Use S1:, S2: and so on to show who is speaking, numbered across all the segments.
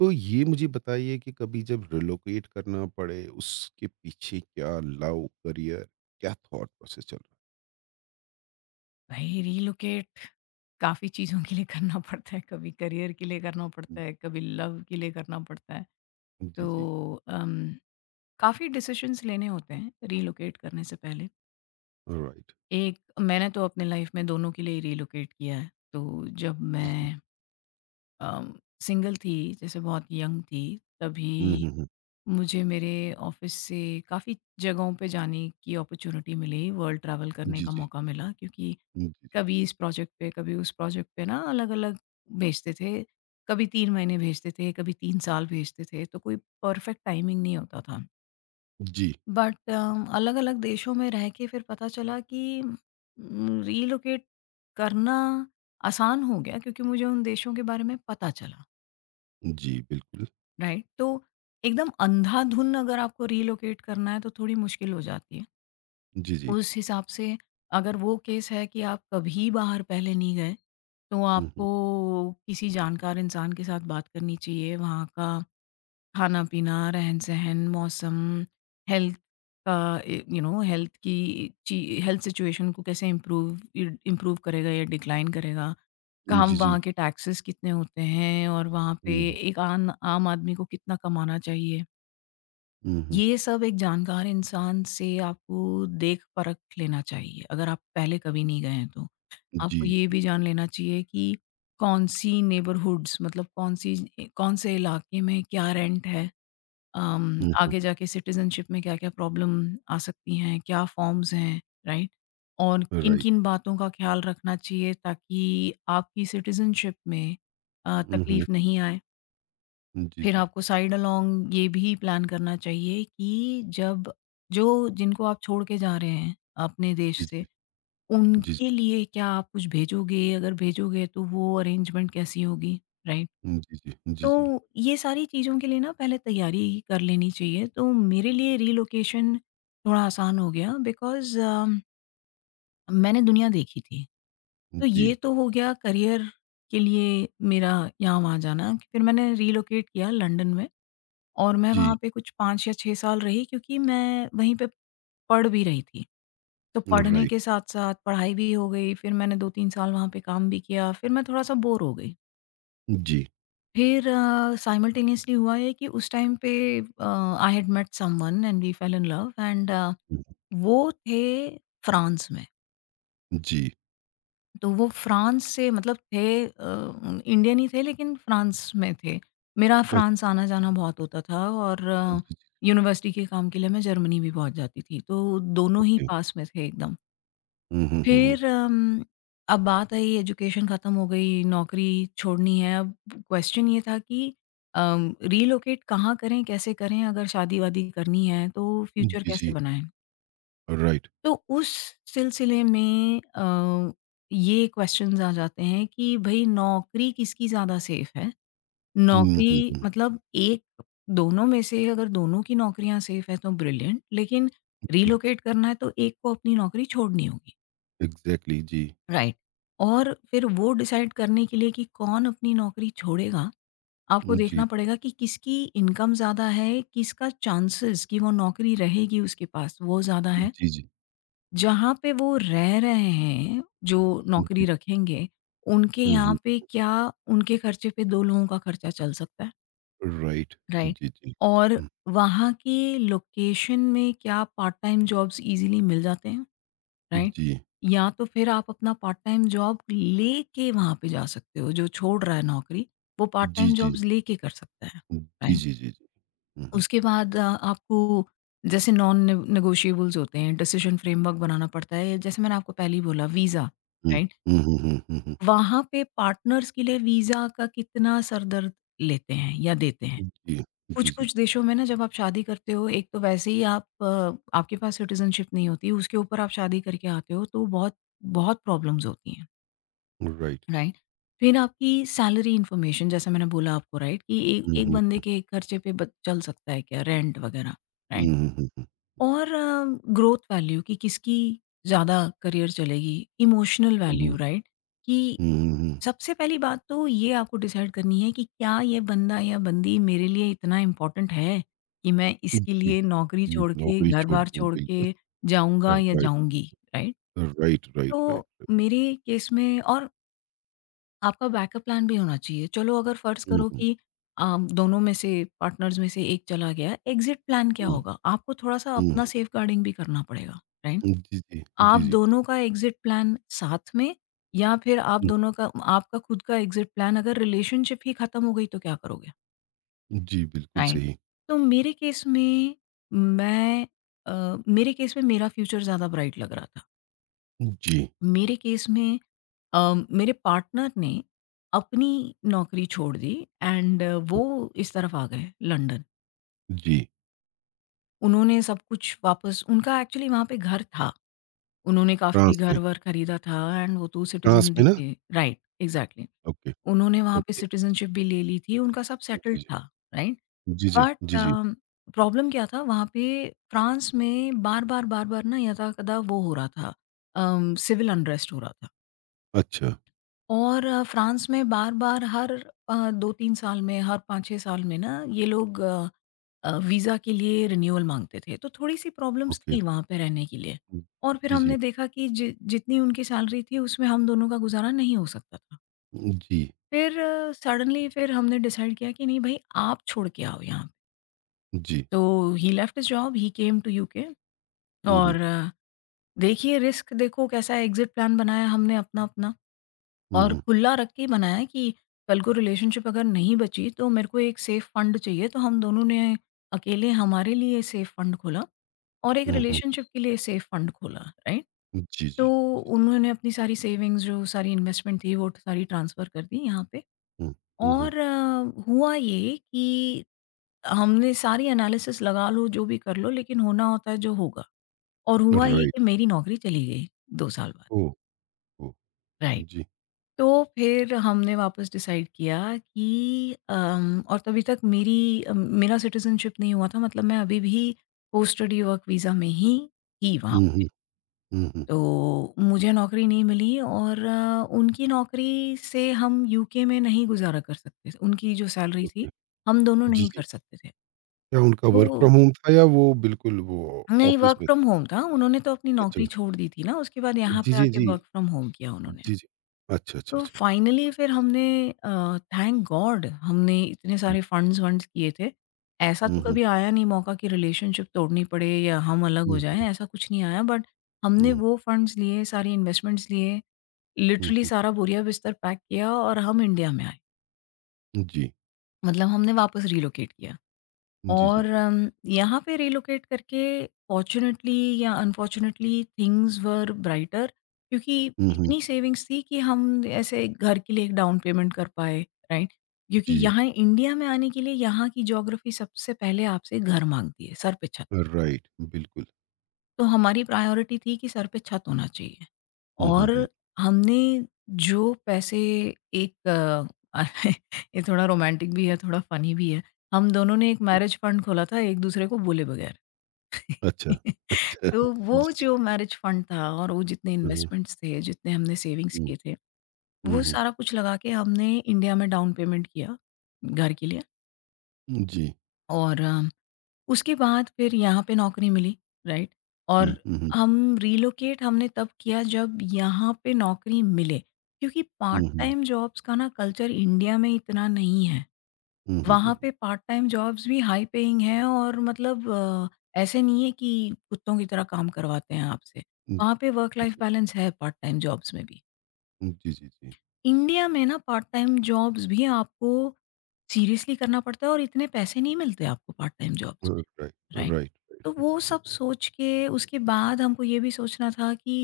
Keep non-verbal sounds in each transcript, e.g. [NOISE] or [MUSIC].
S1: तो ये मुझे बताइए कि कभी जब रिलोकेट करना पड़े, उसके पीछे क्या लव, करियर, क्या थॉट प्रोसेस चल रहा
S2: भाई रिलोकेट काफ़ी चीज़ों के लिए करना पड़ता है, कभी करियर के लिए करना
S1: है?
S2: पड़ता है, कभी लव के लिए करना पड़ता है।
S1: जी, जी।
S2: तो अम, काफ़ी डिसीज़न्स लेने होते हैं रिलोकेट करने से पहले।
S1: ऑलराइट।
S2: एक मैंने तो अपने लाइफ़ में दोनों के लिए रिलोकेट किया है। तो जब
S1: जी, जी।
S2: मैं अम, सिंगल थी जैसे बहुत यंग थी हुँ।
S1: हुँ,
S2: तभी
S1: हुँ, हुँ।
S2: मुझे मेरे ऑफ़िस से काफ़ी जगहों पे जाने की अपॉर्च्युनिटी मिली, वर्ल्ड ट्रैवल करने
S1: जी,
S2: का
S1: जी।
S2: मौका मिला क्योंकि
S1: हुँ, जी, जी।
S2: कभी इस प्रोजेक्ट पे, कभी उस प्रोजेक्ट पे ना अलग-अलग भेजते थे। कभी 3 महीने भेजते थे, कभी 3 साल भेजते थे, तो कोई परफेक्ट टाइमिंग नहीं होता था।
S1: जी,
S2: बट अलग-अलग देशों में रह के फिर पता चला कि रिलोकेट करना आसान हो गया क्योंकि मुझे उन देशों के बारे में पता चला।
S1: जी, बिल्कुल।
S2: राइट? तो एकदम अंधाधुन अगर आपको रिलोकेट करना है तो थोड़ी मुश्किल हो जाती है।
S1: जी, जी।
S2: उस हिसाब से अगर वो केस है कि आप कभी बाहर पहले नहीं गए, तो
S1: हुँ, हुँ।
S2: आपको किसी जानकार इंसान के साथ बात करनी चाहिए। वहाँ का खाना-पीना, रहन-सहन, मौसम, हेल्थ का ए यू नो हेल्थ की ची हेल्थ सिचुएशन को कैसे इम्प्रूव करेगा या डिक्लाइन करेगा।
S1: जी,
S2: काम
S1: जी।
S2: वहाँ के टैक्सेस कितने होते हैं और वहाँ पे
S1: हुँ,
S2: एक आन आम आदमी को कितना कमाना चाहिए।
S1: हुँ, हुँ।
S2: ये सब एक जानकार इंसान से आपको देख परख लेना चाहिए, अगर आप पहले कभी नहीं गए हैं तो।
S1: जी,
S2: आपको ये
S1: जी।
S2: भी जान लेना चाहिए कि कौन-सी नेबरहुड्स मतलब कौन-सी कौन-से इलाके में क्या रेंट है?
S1: हुँ, हुँ।
S2: आगे जाके सिटिज़नशिप में क्या-क्या प्रॉब्लम आ सकती हैं? क्या फॉर्म्स हैं, राइट? और
S1: राइट।
S2: किन-किन बातों का ख़्याल रखना चाहिए ताकि आपकी सिटिज़नशिप में
S1: हुँ, हुँ।
S2: तकलीफ़ नहीं आए?
S1: जी,
S2: फिर
S1: जी।
S2: आपको साइड अलोंग ये भी प्लान करना चाहिए कि जब जो जिनको आप छोड़ के जा रहे हैं अपने देश
S1: जी,
S2: से,
S1: जी। जी, जी।
S2: उनके लिए क्या आप कुछ भेजोगे? अगर भेजोगे तो वो अरेंजमेंट कैसी होगी? राइट?
S1: जी, जी। जी, जी।
S2: तो ये सारी चीज़ों के लिए ना पहले तैयारी कर लेनी चाहिए। तो मेरे लिए रिलोकेशन थोड़ा आसान हो गया बिकॉज़ मैंने दुनिया देखी थी। तो ये
S1: जी,
S2: तो हो गया करियर के लिए मेरा यहाँ-वहाँ जाना। फिर मैंने रिलोकेट किया लंदन में। और मैं
S1: जी।
S2: वहाँ पे कुछ 5 या 6 साल रही क्योंकि मैं वहीं पे पढ़ भी रही थी। तो पढ़ने
S1: राइट।
S2: के साथ-साथ पढ़ाई भी हो गई, फिर मैंने 2-3 साल वहाँ पे काम भी किया, फिर मैं थोड़ा-सा बोर हो गई।
S1: जी।
S2: फिर साइमल्टेनियसली हुआ ये कि उस टाइम पे uh, I had met someone and we fell in love and
S1: hmm,
S2: वो थे फ्रांस में।
S1: जी।
S2: तो वो फ्रांस से मतलब थे इंडियन ही थे लेकिन फ्रांस में थे। मेरा
S1: अच्छा।
S2: फ्रांस आना-जाना बहुत होता था और
S1: जी, जी।
S2: यूनिवर्सिटी के काम के लिए मैं जर्मनी भी बहुत जाती थी। तो दोनों ही
S1: ओके।
S2: पास में थे एकदम।
S1: हुँ, हुँ, हुँ, हुँ।
S2: फिर अब बात आई एजुकेशन ख़त्म हो गई, नौकरी छोड़नी है। अब क्वेश्चन ये था कि रिलोकेट कहाँ करें, कैसे करें? अगर शादी-वादी करनी है तो फ्यूचर
S1: जी,
S2: कैसे
S1: जी।
S2: बनाएँ?
S1: राइट।
S2: तो उस सिलसिले में ये क्वेश्चंस आ जाते हैं कि भई नौकरी किसकी ज़्यादा सेफ है?
S1: हुँ, हुँ,
S2: नौकरी
S1: हुँ।
S2: मतलब एक दोनों में से अगर दोनों की नौकरियाँ सेफ है तो ब्रिलियंट लेकिन
S1: जी,
S2: रिलोकेट करना है तो एक को अपनी नौकरी छोड़नी होगी,
S1: एग्ज़ैक्टली जी।
S2: राइट? और फिर वो डिसाइड करने के लिए कि कौन अपनी नौकरी छोड़ेगा, आपको
S1: हुँ, जी।
S2: देखना पड़ेगा कि किसकी इनकम ज़्यादा है, किसका चांसेस कि वो नौकरी रहेगी उसके पास वो ज़्यादा है।
S1: जी, जी।
S2: जहाँ पे वो रह रहे हैं, जो नौकरी
S1: जी।
S2: रखेंगे, उनके
S1: हुँ,
S2: यहाँ
S1: हुँ।
S2: पे क्या उनके खर्चे पे 2 लोगों का खर्चा चल सकता है,
S1: राइट।
S2: राइट?
S1: जी, जी।
S2: और
S1: हुँ।
S2: वहाँ की लोकेशन में क्या पार्ट टाइम जॉब्स ईज़िली मिल जाते हैं, राइट?
S1: जी।
S2: या तो फिर आप अपना पार्ट टाइम जॉब लेके वहाँ पे जा सकते हो, जो छोड़ रहा है नौकरी, वो पार्ट
S1: जी,
S2: टाइम
S1: जी।
S2: जॉब्स लेके कर सकता है,
S1: जी,
S2: राइट?
S1: जी, जी, जी। हुँ, हुँ,
S2: उसके बाद आपको जैसे नॉन ने नेगोशिएबल्स होते हैं, डिसीजन फ्रेमवर्क बनाना पड़ता है। जैसे मैंने आपको पहले ही बोला वीज़ा,
S1: हुँ।
S2: राइट?
S1: हुँ, हुँ, हुँ, हुँ, हुँ,
S2: वहाँ पे पार्टनर्स के लिए वीज़ा का कितना सरदर्द लेते हैं या देते हैं।
S1: हुँ। जी, जी, जी।
S2: कुछ-कुछ देशों में ना जब आप शादी करते हो, एक तो वैसे ही आप आपके पास सिटिज़नशिप नहीं होती, उसके ऊपर आप शादी करके आते हो तो बहुत, बहुत प्रॉब्लम्स होती हैं,
S1: राइट।
S2: राइट? फिर आपकी सैलरी इन्फॉर्मेशन जैसा मैंने बोला आपको राइट कि एक
S1: हुँ,
S2: एक बंदे
S1: हुँ।
S2: के खर्चे पे ब चल सकता है क्या रेंट वगैरह,
S1: हुँ,
S2: राइट?
S1: हुँ, हुँ, हुँ।
S2: और ग्रोथ वैल्यू कि किसकी ज़्यादा करियर चलेगी, इमोशनल
S1: हुँ,
S2: वैल्यू राइट? कि
S1: हुँ, हुँ, हुँ।
S2: सबसे पहली बात तो ये आपको डिसाइड करनी है कि क्या ये बंदा या बंदी मेरे लिए इतना इम्पोर्टेंट है, कि मैं इसके
S1: जी, जी,
S2: लिए नौकरी छोड़ के,
S1: नौकरी छोड़
S2: घर-बार
S1: दूँ,
S2: छोड़
S1: बिल्कुल।
S2: के जाऊँगा या
S1: राइट,
S2: जाऊँगी, राइट?
S1: राइट, राइट, राइट,
S2: तो
S1: राइट।
S2: मेरे केस में और आपका बैकअप प्लान भी होना चाहिए। चलो अगर फ़र्ज़
S1: हुँ,
S2: करो
S1: हुँ,
S2: कि अ, दोनों में से पार्टनर्स में से एक चला गया, एग्ज़िट प्लान क्या
S1: हुँ,
S2: होगा? आपको थोड़ा-सा
S1: हुँ।
S2: अपना सेफ़गार्डिंग भी करना पड़ेगा, राइट?
S1: जी, जी।
S2: आप
S1: जी, जी।
S2: दोनों का एग्ज़िट प्लान साथ में या फिर आप
S1: हुँ।
S2: दोनों का आपका खुद का एग्ज़िट प्लान अगर रिलेशनशिप ही ख़त्म हो गई तो क्या करोगे?
S1: जी, बिल्कुल
S2: राइट।
S1: सही।
S2: तो मेरे केस में मैं अ, मेरे केस में मेरा फ्यूचर ज़्यादा ब्राइट लग रहा था।
S1: जी,
S2: मेरे केस में मेरे पार्टनर ने अपनी नौकरी छोड़ दी एंड
S1: हुँ।
S2: वो इस तरफ आ गए लंदन।
S1: जी,
S2: उन्होंने सब कुछ वापस उनका एक्चुअली वहाँ पे घर था। उन्होंने काफ़ी
S1: फ्राँस में।
S2: घर-वर खरीदा था एंड वो तो
S1: फ्राँस
S2: सिटीज़न
S1: में
S2: भी
S1: ना?
S2: थे। Right, exactly.
S1: ओके,
S2: उन्होंने वहाँ पे
S1: ओके।
S2: सिटिज़नशिप भी ले ली थी, उनका सब
S1: जी,
S2: सेटल्ड
S1: जी।
S2: था, राइट?
S1: जी, जी।
S2: बट
S1: जी, जी।
S2: प्रॉब्लम क्या था वहाँ पे फ्रांस में बार-बार ना यदाकदा वो हो रहा था सिविल अनरेस्ट हो रहा था
S1: अच्छा,
S2: और फ्रांस में बार-बार हर 2-3 साल में, हर 5-6 साल में ना ये लोग वीज़ा के लिए रिन्यूअल माँगते थे, तो थोड़ी-सी प्रॉब्लम्स
S1: ओके।
S2: थी वहाँ पे रहने के लिए
S1: हुँ।
S2: और फिर
S1: जी, जी।
S2: हमने देखा कि जि जितनी उनकी सैलरी थी उसमें हम दोनों का गुज़ारा नहीं हो सकता था।
S1: जी,
S2: फिर सडनली फिर हमने डिसाइड किया कि नहीं भाई आप छोड़ के आओ यहाँ पे।
S1: जी।
S2: तो he left his job he came to UK
S1: हुँ, हुँ।
S2: और देखिए रिस्क देखो कैसा एग्जिट प्लान बनाया हमने अपना अपना
S1: हुँ,
S2: और
S1: हुँ।
S2: खुला रख के ही बनाया कि कल को रिलेशनशिप अगर नहीं बची तो मेरे को एक सेफ फंड चाहिए तो हम दोनों ने अकेले हमारे लिए सेफ फंड खोला और एक
S1: हुँ, हुँ।
S2: रिलेशनशिप के लिए सेफ फंड खोला। राइट।
S1: जी,
S2: तो
S1: जी। जी।
S2: उन्होंने अपनी सारी सेविंग्स जो सारी इन्वेस्टमेंट थी वो सारी ट्रांसफ़र कर दी यहाँ पे
S1: हुँ, हुँ, हुँ।
S2: और हुआ ये कि हमने सारी एनालिसिस लगा लो, जो भी कर लो, लेकिन होना होता है जो होगा और हुआ ये
S1: राइट।
S2: कि मेरी नौकरी चली गई 2 साल बाद।
S1: ओह! ओह!
S2: राइट।
S1: जी।
S2: तो फिर हमने वापस डिसाइड किया कि और तभी तक मेरा सिटिज़नशिप नहीं हुआ था मतलब मैं अभी भी पोस्ट स्टडी वर्क वीज़ा में ही थी वहाँ
S1: हुँ, हुँ।
S2: पे।
S1: हुँ, हुँ।
S2: तो मुझे नौकरी नहीं मिली और उनकी नौकरी से हम यूके में नहीं गुज़ारा कर सकते थे। उनकी जो सैलरी
S1: ओके।
S2: थी, हम दोनों
S1: जी,
S2: नहीं
S1: जी।
S2: कर सकते थे।
S1: क्या उनका वर्क
S2: तो
S1: फ्रॉम होम था या वो बिल्कुल वो
S2: नहीं
S1: ऑफ़िस
S2: वर्क
S1: में
S2: फ्रॉम
S1: था?
S2: होम था, उन्होंने तो अपनी
S1: अच्छा।
S2: नौकरी छोड़ दी थी ना, उसके बाद यहाँ
S1: जी,
S2: पे
S1: जी,
S2: आके
S1: जी।
S2: वर्क फ्रॉम होम किया उन्होंने।
S1: जी, जी। अच्छा, अच्छा,
S2: तो
S1: अच्छा।
S2: फाइनली फिर हमने थैंक गॉड हमने इतने
S1: हुँ,
S2: सारे फंड्स-वंड्स किए थे। ऐसा
S1: हुँ,
S2: तो
S1: हुँ।
S2: कभी आया नहीं मौका कि रिलेशनशिप तोड़नी पड़े या हम अलग हो
S1: हुँ,
S2: जाएँ,
S1: हुँ।
S2: ऐसा कुछ नहीं आया बट हमने
S1: हुँ,
S2: वो फंड्स लिए, सारी इन्वेस्टमेंट्स लिए,
S1: हुँ,
S2: लिटरली
S1: हुँ।
S2: सारा बोरिया-बिस्तर पैक किया और हम इंडिया में आए।
S1: जी।
S2: मतलब हमने वापस रिलोकेट किया।
S1: जी, जी,
S2: और
S1: जी।
S2: यहाँ पे रिलोकेट करके फॉर्च्युनेटली या अनफॉर्च्युनेटली थिंग्स वर ब्राइटर क्योंकि
S1: हुँ, हुँ।
S2: इतनी सेविंग्स थी कि हम ऐसे घर के लिए एक डाउन पेमेंट कर पाए, राइट? क्योंकि
S1: जी।
S2: यहाँ इंडिया में आने के लिए यहाँ की ज्योग्राफी सबसे पहले आपसे घर माँगती है, सर पे छत।
S1: राइट, बिल्कुल।
S2: तो हमारी प्रायोरिटी थी कि सर पे छत होना चाहिए
S1: हुँ, हुँ,
S2: और
S1: हुँ।
S2: हमने जो पैसे एक अ, [LAUGHS] ये थोड़ा रोमांटिक भी है, थोड़ा फ़नी भी है। हम दोनों ने एक मैरेज फंड खोला था एक-दूसरे को बोले बगैर।
S1: अच्छा,
S2: [LAUGHS]
S1: अच्छा
S2: तो
S1: [LAUGHS]
S2: वो
S1: जी।
S2: जो मैरिज फंड था और वो जितने
S1: हुँ, हुँ,
S2: इन्वेस्टमेंट्स थे, जितने हमने सेविंग्स
S1: हुँ,
S2: किए थे,
S1: हुँ,
S2: वो
S1: हुँ,
S2: सारा कुछ लगा के हमने इंडिया में डाउन पेमेंट किया, घर के लिए
S1: हुँ, जी।
S2: और उसके बाद फिर यहाँ पे नौकरी मिली, राइट?
S1: हुँ,
S2: और
S1: हुँ, हुँ,
S2: हम रिलोकेट हमने तब किया जब यहाँ पे नौकरी मिले, क्योंकि पार्ट
S1: हुँ, हुँ,
S2: टाइम जॉब्स का ना कल्चर इंडिया में इतना नहीं है।
S1: हुँ, हुँ, हुँ,
S2: वहाँ
S1: हुँ।
S2: पे पार्ट टाइम जॉब्स भी हाई पेइंग हैं और मतलब ऐसे नहीं है कि कुत्तों की तरह काम करवाते हैं आपसे।
S1: हुँ,
S2: वहाँ पे वर्क
S1: जी,
S2: लाइफ
S1: जी,
S2: बैलेंस है पार्ट टाइम जॉब्स में भी।
S1: हुँ, जी, जी, जी।
S2: इंडिया में ना पार्ट टाइम जॉब्स भी आपको सीरियसली करना पड़ता है और इतने पैसे नहीं मिलते आपको पार्ट टाइम
S1: अ,
S2: जॉब्स में,
S1: राइट,
S2: राइट?
S1: राइट, राइट,
S2: तो
S1: राइट,
S2: वो
S1: राइट।
S2: सब सोच के उसके बाद हमको ये भी सोचना था कि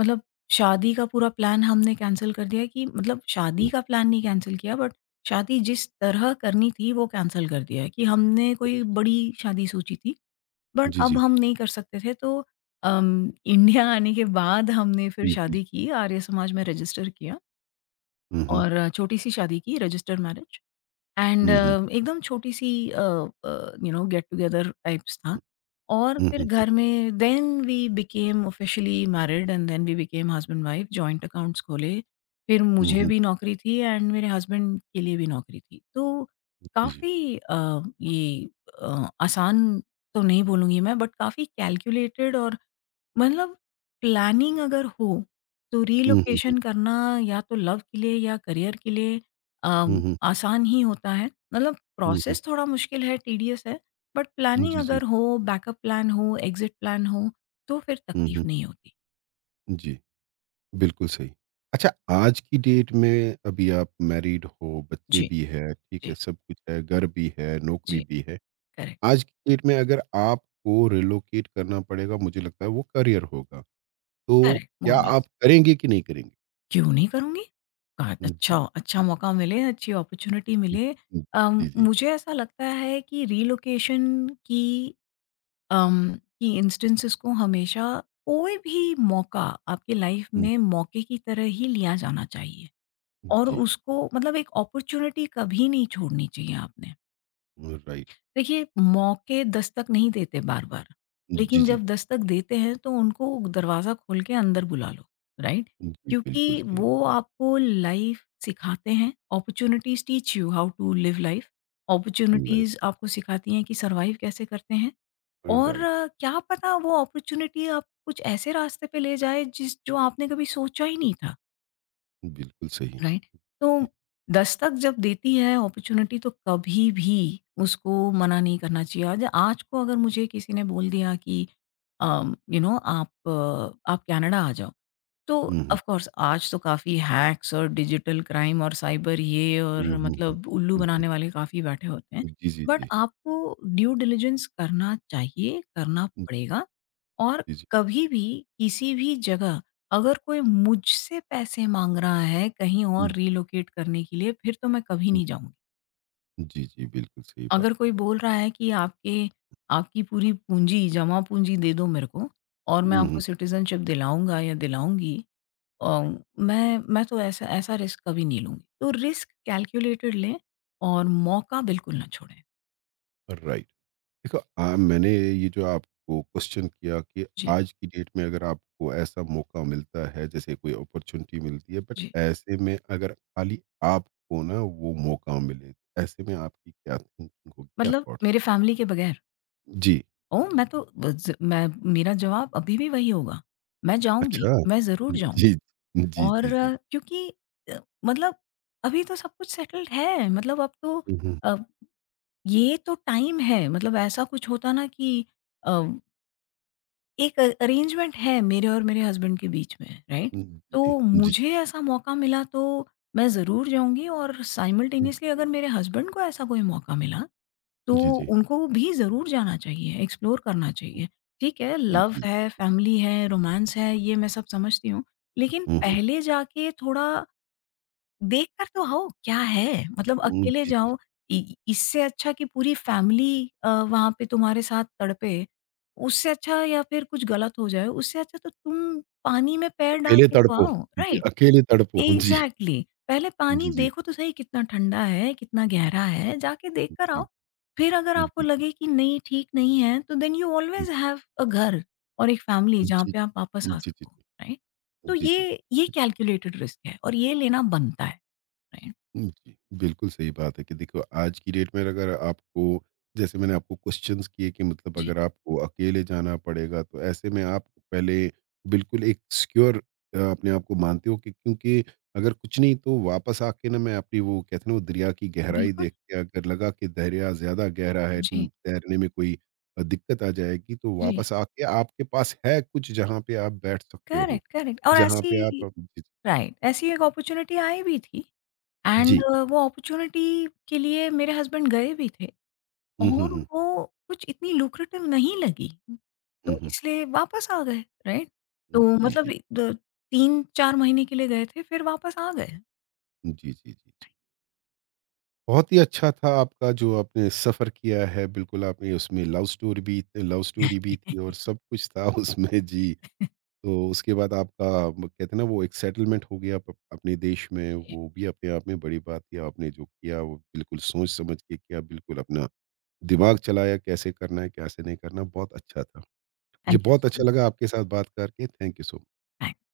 S2: मतलब शादी का पूरा प्लान हमने कैंसल कर दिया कि मतलब शादी
S1: हुँ,
S2: का प्लान नहीं कैंसल किया बट शादी जिस तरह करनी थी वो कैंसल कर दिया कि हमने कोई
S1: अच्छा। अच्छा।
S2: बड़ी शादी सोची थी, बट
S1: जी,
S2: अब
S1: जी।
S2: हम नहीं कर सकते थे। तो इंडिया आने के बाद हमने फिर
S1: हुँ, जी, जी।
S2: शादी की, आर्य समाज में रजिस्टर किया।
S1: हुँ, हुँ,
S2: और छोटी-सी शादी की, रजिस्टर मैरिज एंड
S1: हुँ, हुँ,
S2: एकदम छोटी-सी गेट टुगेदर टाइप्स था। और
S1: हुँ,
S2: फिर
S1: हुँ,
S2: घर में then we became officially married and then we became husband wife, joint accounts खोले। फिर
S1: हुँ,
S2: मुझे
S1: हुँ,
S2: भी नौकरी थी एंड मेरे हस्बैंड के लिए भी नौकरी थी। तो
S1: जी, जी।
S2: काफ़ी ये आसान तो नहीं बोलूँगी मैं, बट काफ़ी कैलकुलेटेड और मतलब प्लानिंग अगर हो, तो
S1: हुँ, हुँ,
S2: रिलोकेशन करना, या तो लव के लिए या करियर के लिए,
S1: हुँ, हुँ,
S2: आसान ही होता है। मतलब
S1: हुँ, हुँ,
S2: प्रोसेस थोड़ा मुश्किल है, टीडियस है, बट
S1: हुँ,
S2: प्लानिंग
S1: जी, जी।
S2: अगर हो, बैकअप प्लान हो, एग्ज़िट प्लान हो, तो फिर
S1: हुँ,
S2: तकलीफ़
S1: हुँ,
S2: नहीं होती।
S1: जी, बिल्कुल सही। अच्छा, आज की डेट में अभी आप मैरिड हो, बच्चे
S2: जी,
S1: भी हैं, ठीक है,
S2: जी,
S1: सब कुछ है, घर भी है, नौकरी
S2: जी,
S1: भी है।
S2: करेक्ट,
S1: आज की डेट में अगर आपको रिलोकेट करना पड़ेगा, मुझे लगता है वो करियर होगा। तो
S2: करेक्ट, मोर
S1: क्या
S2: और
S1: आप
S2: लेस।
S1: करेंगे कि नहीं करेंगे?
S2: क्यों नहीं करूँगी? का अच्छा
S1: जी।
S2: अच्छा मौका मिले, अच्छी अपॉर्च्युनिटी
S1: हुँ,
S2: मिले।
S1: हुँ। जी, जी।
S2: मुझे ऐसा लगता है कि रिलोकेशन की अम, कि इंस्टेंसेस को हमेशा कोई भी मौका आपकी लाइफ
S1: हुँ,
S2: में मौके की तरह ही लिया जाना चाहिए और
S1: जी।
S2: उसको मतलब एक अपॉर्चुनिटी कभी नहीं छोड़नी चाहिए आपने।
S1: राइट।
S2: देखिए, मौके दस्तक नहीं देते बार-बार,
S1: जी,
S2: लेकिन
S1: जी।
S2: जब दस्तक देते हैं तो उनको दरवाज़ा खोल के अंदर बुला लो, राइट?
S1: जी,
S2: क्योंकि
S1: बिल्कुल सही।
S2: वो आपको लाइफ सिखाते हैं, opportunities teach you how to live life,
S1: like
S2: opportunities आपको सिखाती हैं कि सर्वाइव कैसे करते हैं, और
S1: राइट,
S2: क्या पता वो अपॉर्च्युनिटी आप कुछ ऐसे रास्ते पे ले जाए जिस जो आपने कभी सोचा ही नहीं था,
S1: बिल्कुल सही।
S2: राइट। तो
S1: जी।
S2: दस्तक जब देती है अपॉर्च्युनिटी, तो कभी भी उसको मना नहीं करना चाहिए। आज आज को अगर मुझे किसी ने बोल दिया कि आप आप कनाडा आ जाओ, तो
S1: हुँ, हुँ।
S2: ऑफ कोर्स आज तो काफ़ी हैक्स और डिजिटल क्राइम और साइबर ये
S1: हुँ,
S2: और
S1: हुँ, हुँ।
S2: मतलब उल्लू
S1: हुँ, हुँ।
S2: बनाने वाले काफ़ी बैठे होते हैं।
S1: जी, जी,
S2: बट
S1: जी।
S2: आपको ड्यू डिलिजेंस करना चाहिए, करना पड़ेगा। और
S1: जी, जी।
S2: कभी भी किसी भी जगह अगर कोई मुझसे पैसे माँग रहा है कहीं और
S1: जी,
S2: रिलोकेट करने के लिए, फिर तो मैं कभी
S1: जी।
S2: नहीं जाऊँगी।
S1: जी, जी, बिल्कुल सही बात
S2: अगर
S1: है।
S2: कोई बोल रहा है कि आपके आपकी पूरी पूँजी जमा पूँजी दे दो मेरे को, और मैं
S1: हुँ,
S2: आपको
S1: हुँ।
S2: सिटीज़नशिप दिलाऊँगा या दिलाऊँगी, अ, मैं तो ऐसा ऐसा रिस्क कभी नहीं लूँगी। तो रिस्क कैलकुलेटेड लें और मौका बिल्कुल ना छोड़ें।
S1: राइट। देखो मैंने ये जो आपको क्वेश्चन किया कि
S2: जी,
S1: आज की डेट में अगर आपको ऐसा मौका मिलता है जैसे कोई अपॉर्चुनिटी मिलती है बट
S2: जी।
S1: ऐसे में अगर खाली आपको ना वो मौका मिले ऐसे में आपकी क्या थिंकिंग होगी क्या
S2: मतलब
S1: थॉट्स?
S2: मेरे फैमिली के बगैर।
S1: जी,
S2: ओह! मैं तो ब ज मैं मेरा जवाब अभी भी वही होगा। मैं जाऊँगी,
S1: अच्छा,
S2: मैं ज़रूर जाऊँगी,
S1: जी, जी, जी,
S2: और
S1: जी,
S2: क्योंकि अ, मतलब अभी तो सब कुछ सेटल्ड है, मतलब अब तो
S1: हम्म,
S2: अ, ये तो टाइम है, मतलब ऐसा कुछ होता ना कि अ, एक अरेंजमेंट है मेरे और मेरे हस्बैंड के बीच में, राइट?
S1: जी,
S2: तो
S1: जी, जी,
S2: मुझे ऐसा मौका मिला तो मैं ज़रूर जाऊँगी, और साइमल्टेनियसली अगर मेरे हस्बैंड को ऐसा कोई मौका मिला, तो
S1: जी,
S2: उनको भी ज़रूर जाना चाहिए, एक्सप्लोर करना चाहिए। ठीक है,
S1: जी,
S2: लव
S1: जी, जी,
S2: है, फैमिली है, रोमांस है, ये मैं सब समझती हूँ। लेकिन
S1: हम्म,
S2: पहले जाके थोड़ा देख कर तो आओ, क्या है? मतलब अकेले
S1: जी, जी,
S2: जाओ, इ इससे अच्छा कि पूरी फैमिली वहाँ पे तुम्हारे साथ तड़पे, उससे अच्छा, या फिर कुछ गलत हो जाए, उससे अच्छा तो तुम पानी में पैर डाल
S1: अकेले
S2: के तो
S1: तड़पो,
S2: आओ,
S1: जी,
S2: राइट?
S1: अकेले तड़पो, जी,
S2: एग्जैक्टली exactly. पहले पानी
S1: जी, जी,
S2: देखो तो सही, कितना ठंडा है, कितना गहरा है, जाके देख कर
S1: जी,
S2: आओ। फिर अगर
S1: जी,
S2: आपको
S1: जी,
S2: लगे कि नहीं, ठीक नहीं है, तो then you always have a घर और एक फैमिली जहाँ
S1: जी,
S2: पे आप वापस
S1: जी,
S2: आ
S1: जी, जी,
S2: सको, राइट। तो
S1: जी, जी,
S2: ये कैलकुलेटेड रिस्क है और ये लेना बनता है, राइट।
S1: जी, बिल्कुल सही बात है कि देखो आज की डेट में अगर आपको जैसे मैंने आपको क्वेश्चंस किए कि मतलब
S2: जी,
S1: अगर आपको अकेले जाना पड़ेगा तो ऐसे में आप पहले बिल्कुल एक सिक्योर अपने आप को मानते हो कि क्योंकि अगर कुछ नहीं तो वापस आके ना मैं अपनी वो कहते हैं ना वो दरिया की गहराई
S2: बिल्कुल,
S1: देख के अगर लगा कि दरिया ज़्यादा गहरा है न,
S2: जी,
S1: तैरने में कोई दिक्कत आ जाएगी तो
S2: जी,
S1: वापस आके आपके पास है कुछ जहाँ पे आप बैठ सकते हो,
S2: करेक्ट, करेक्ट। और
S1: जहाँ पे
S2: ऐसी
S1: आप जी,
S2: राइट, ऐसी एक अपॉर्चुनिटी आई भी थी एंड
S1: जी।
S2: वो अपॉर्चुनिटी के लिए मेरे हस्बैंड गए भी थे,
S1: हुँ, हुँ,
S2: और
S1: हुँ।
S2: वो कुछ इतनी लुक्रेटिव नहीं लगी।
S1: हुँ,
S2: तो
S1: हुँ।
S2: इसलिए वापस आ गए, राइट? तो
S1: जी,
S2: मतलब
S1: जी।
S2: इ द 3-4 महीने के लिए गए थे, फिर वापस आ गए।
S1: जी, जी, जी, जी। बहुत ही अच्छा था आपका जो आपने सफ़र किया है, बिल्कुल आपने उसमें लव स्टोरी भी थी और
S2: [LAUGHS]
S1: सब कुछ था [LAUGHS] उसमें जी। तो उसके बाद आपका म कहते हैं ना वो एक सेटलमेंट हो गया अप अपने देश में,
S2: जी,
S1: वो भी अपने आप में बड़ी बात थी। आपने जो किया वो बिल्कुल सोच समझ के किया, बिल्कुल अपना दिमाग चलाया कैसे करना है, कैसे नहीं करना, बहुत अच्छा था। मुझे
S2: थैंक यू
S1: बहुत
S2: सो
S1: अच्छा लगा
S2: मच।
S1: आपके साथ बात करके, थैंक यू सो
S2: थैंक्स।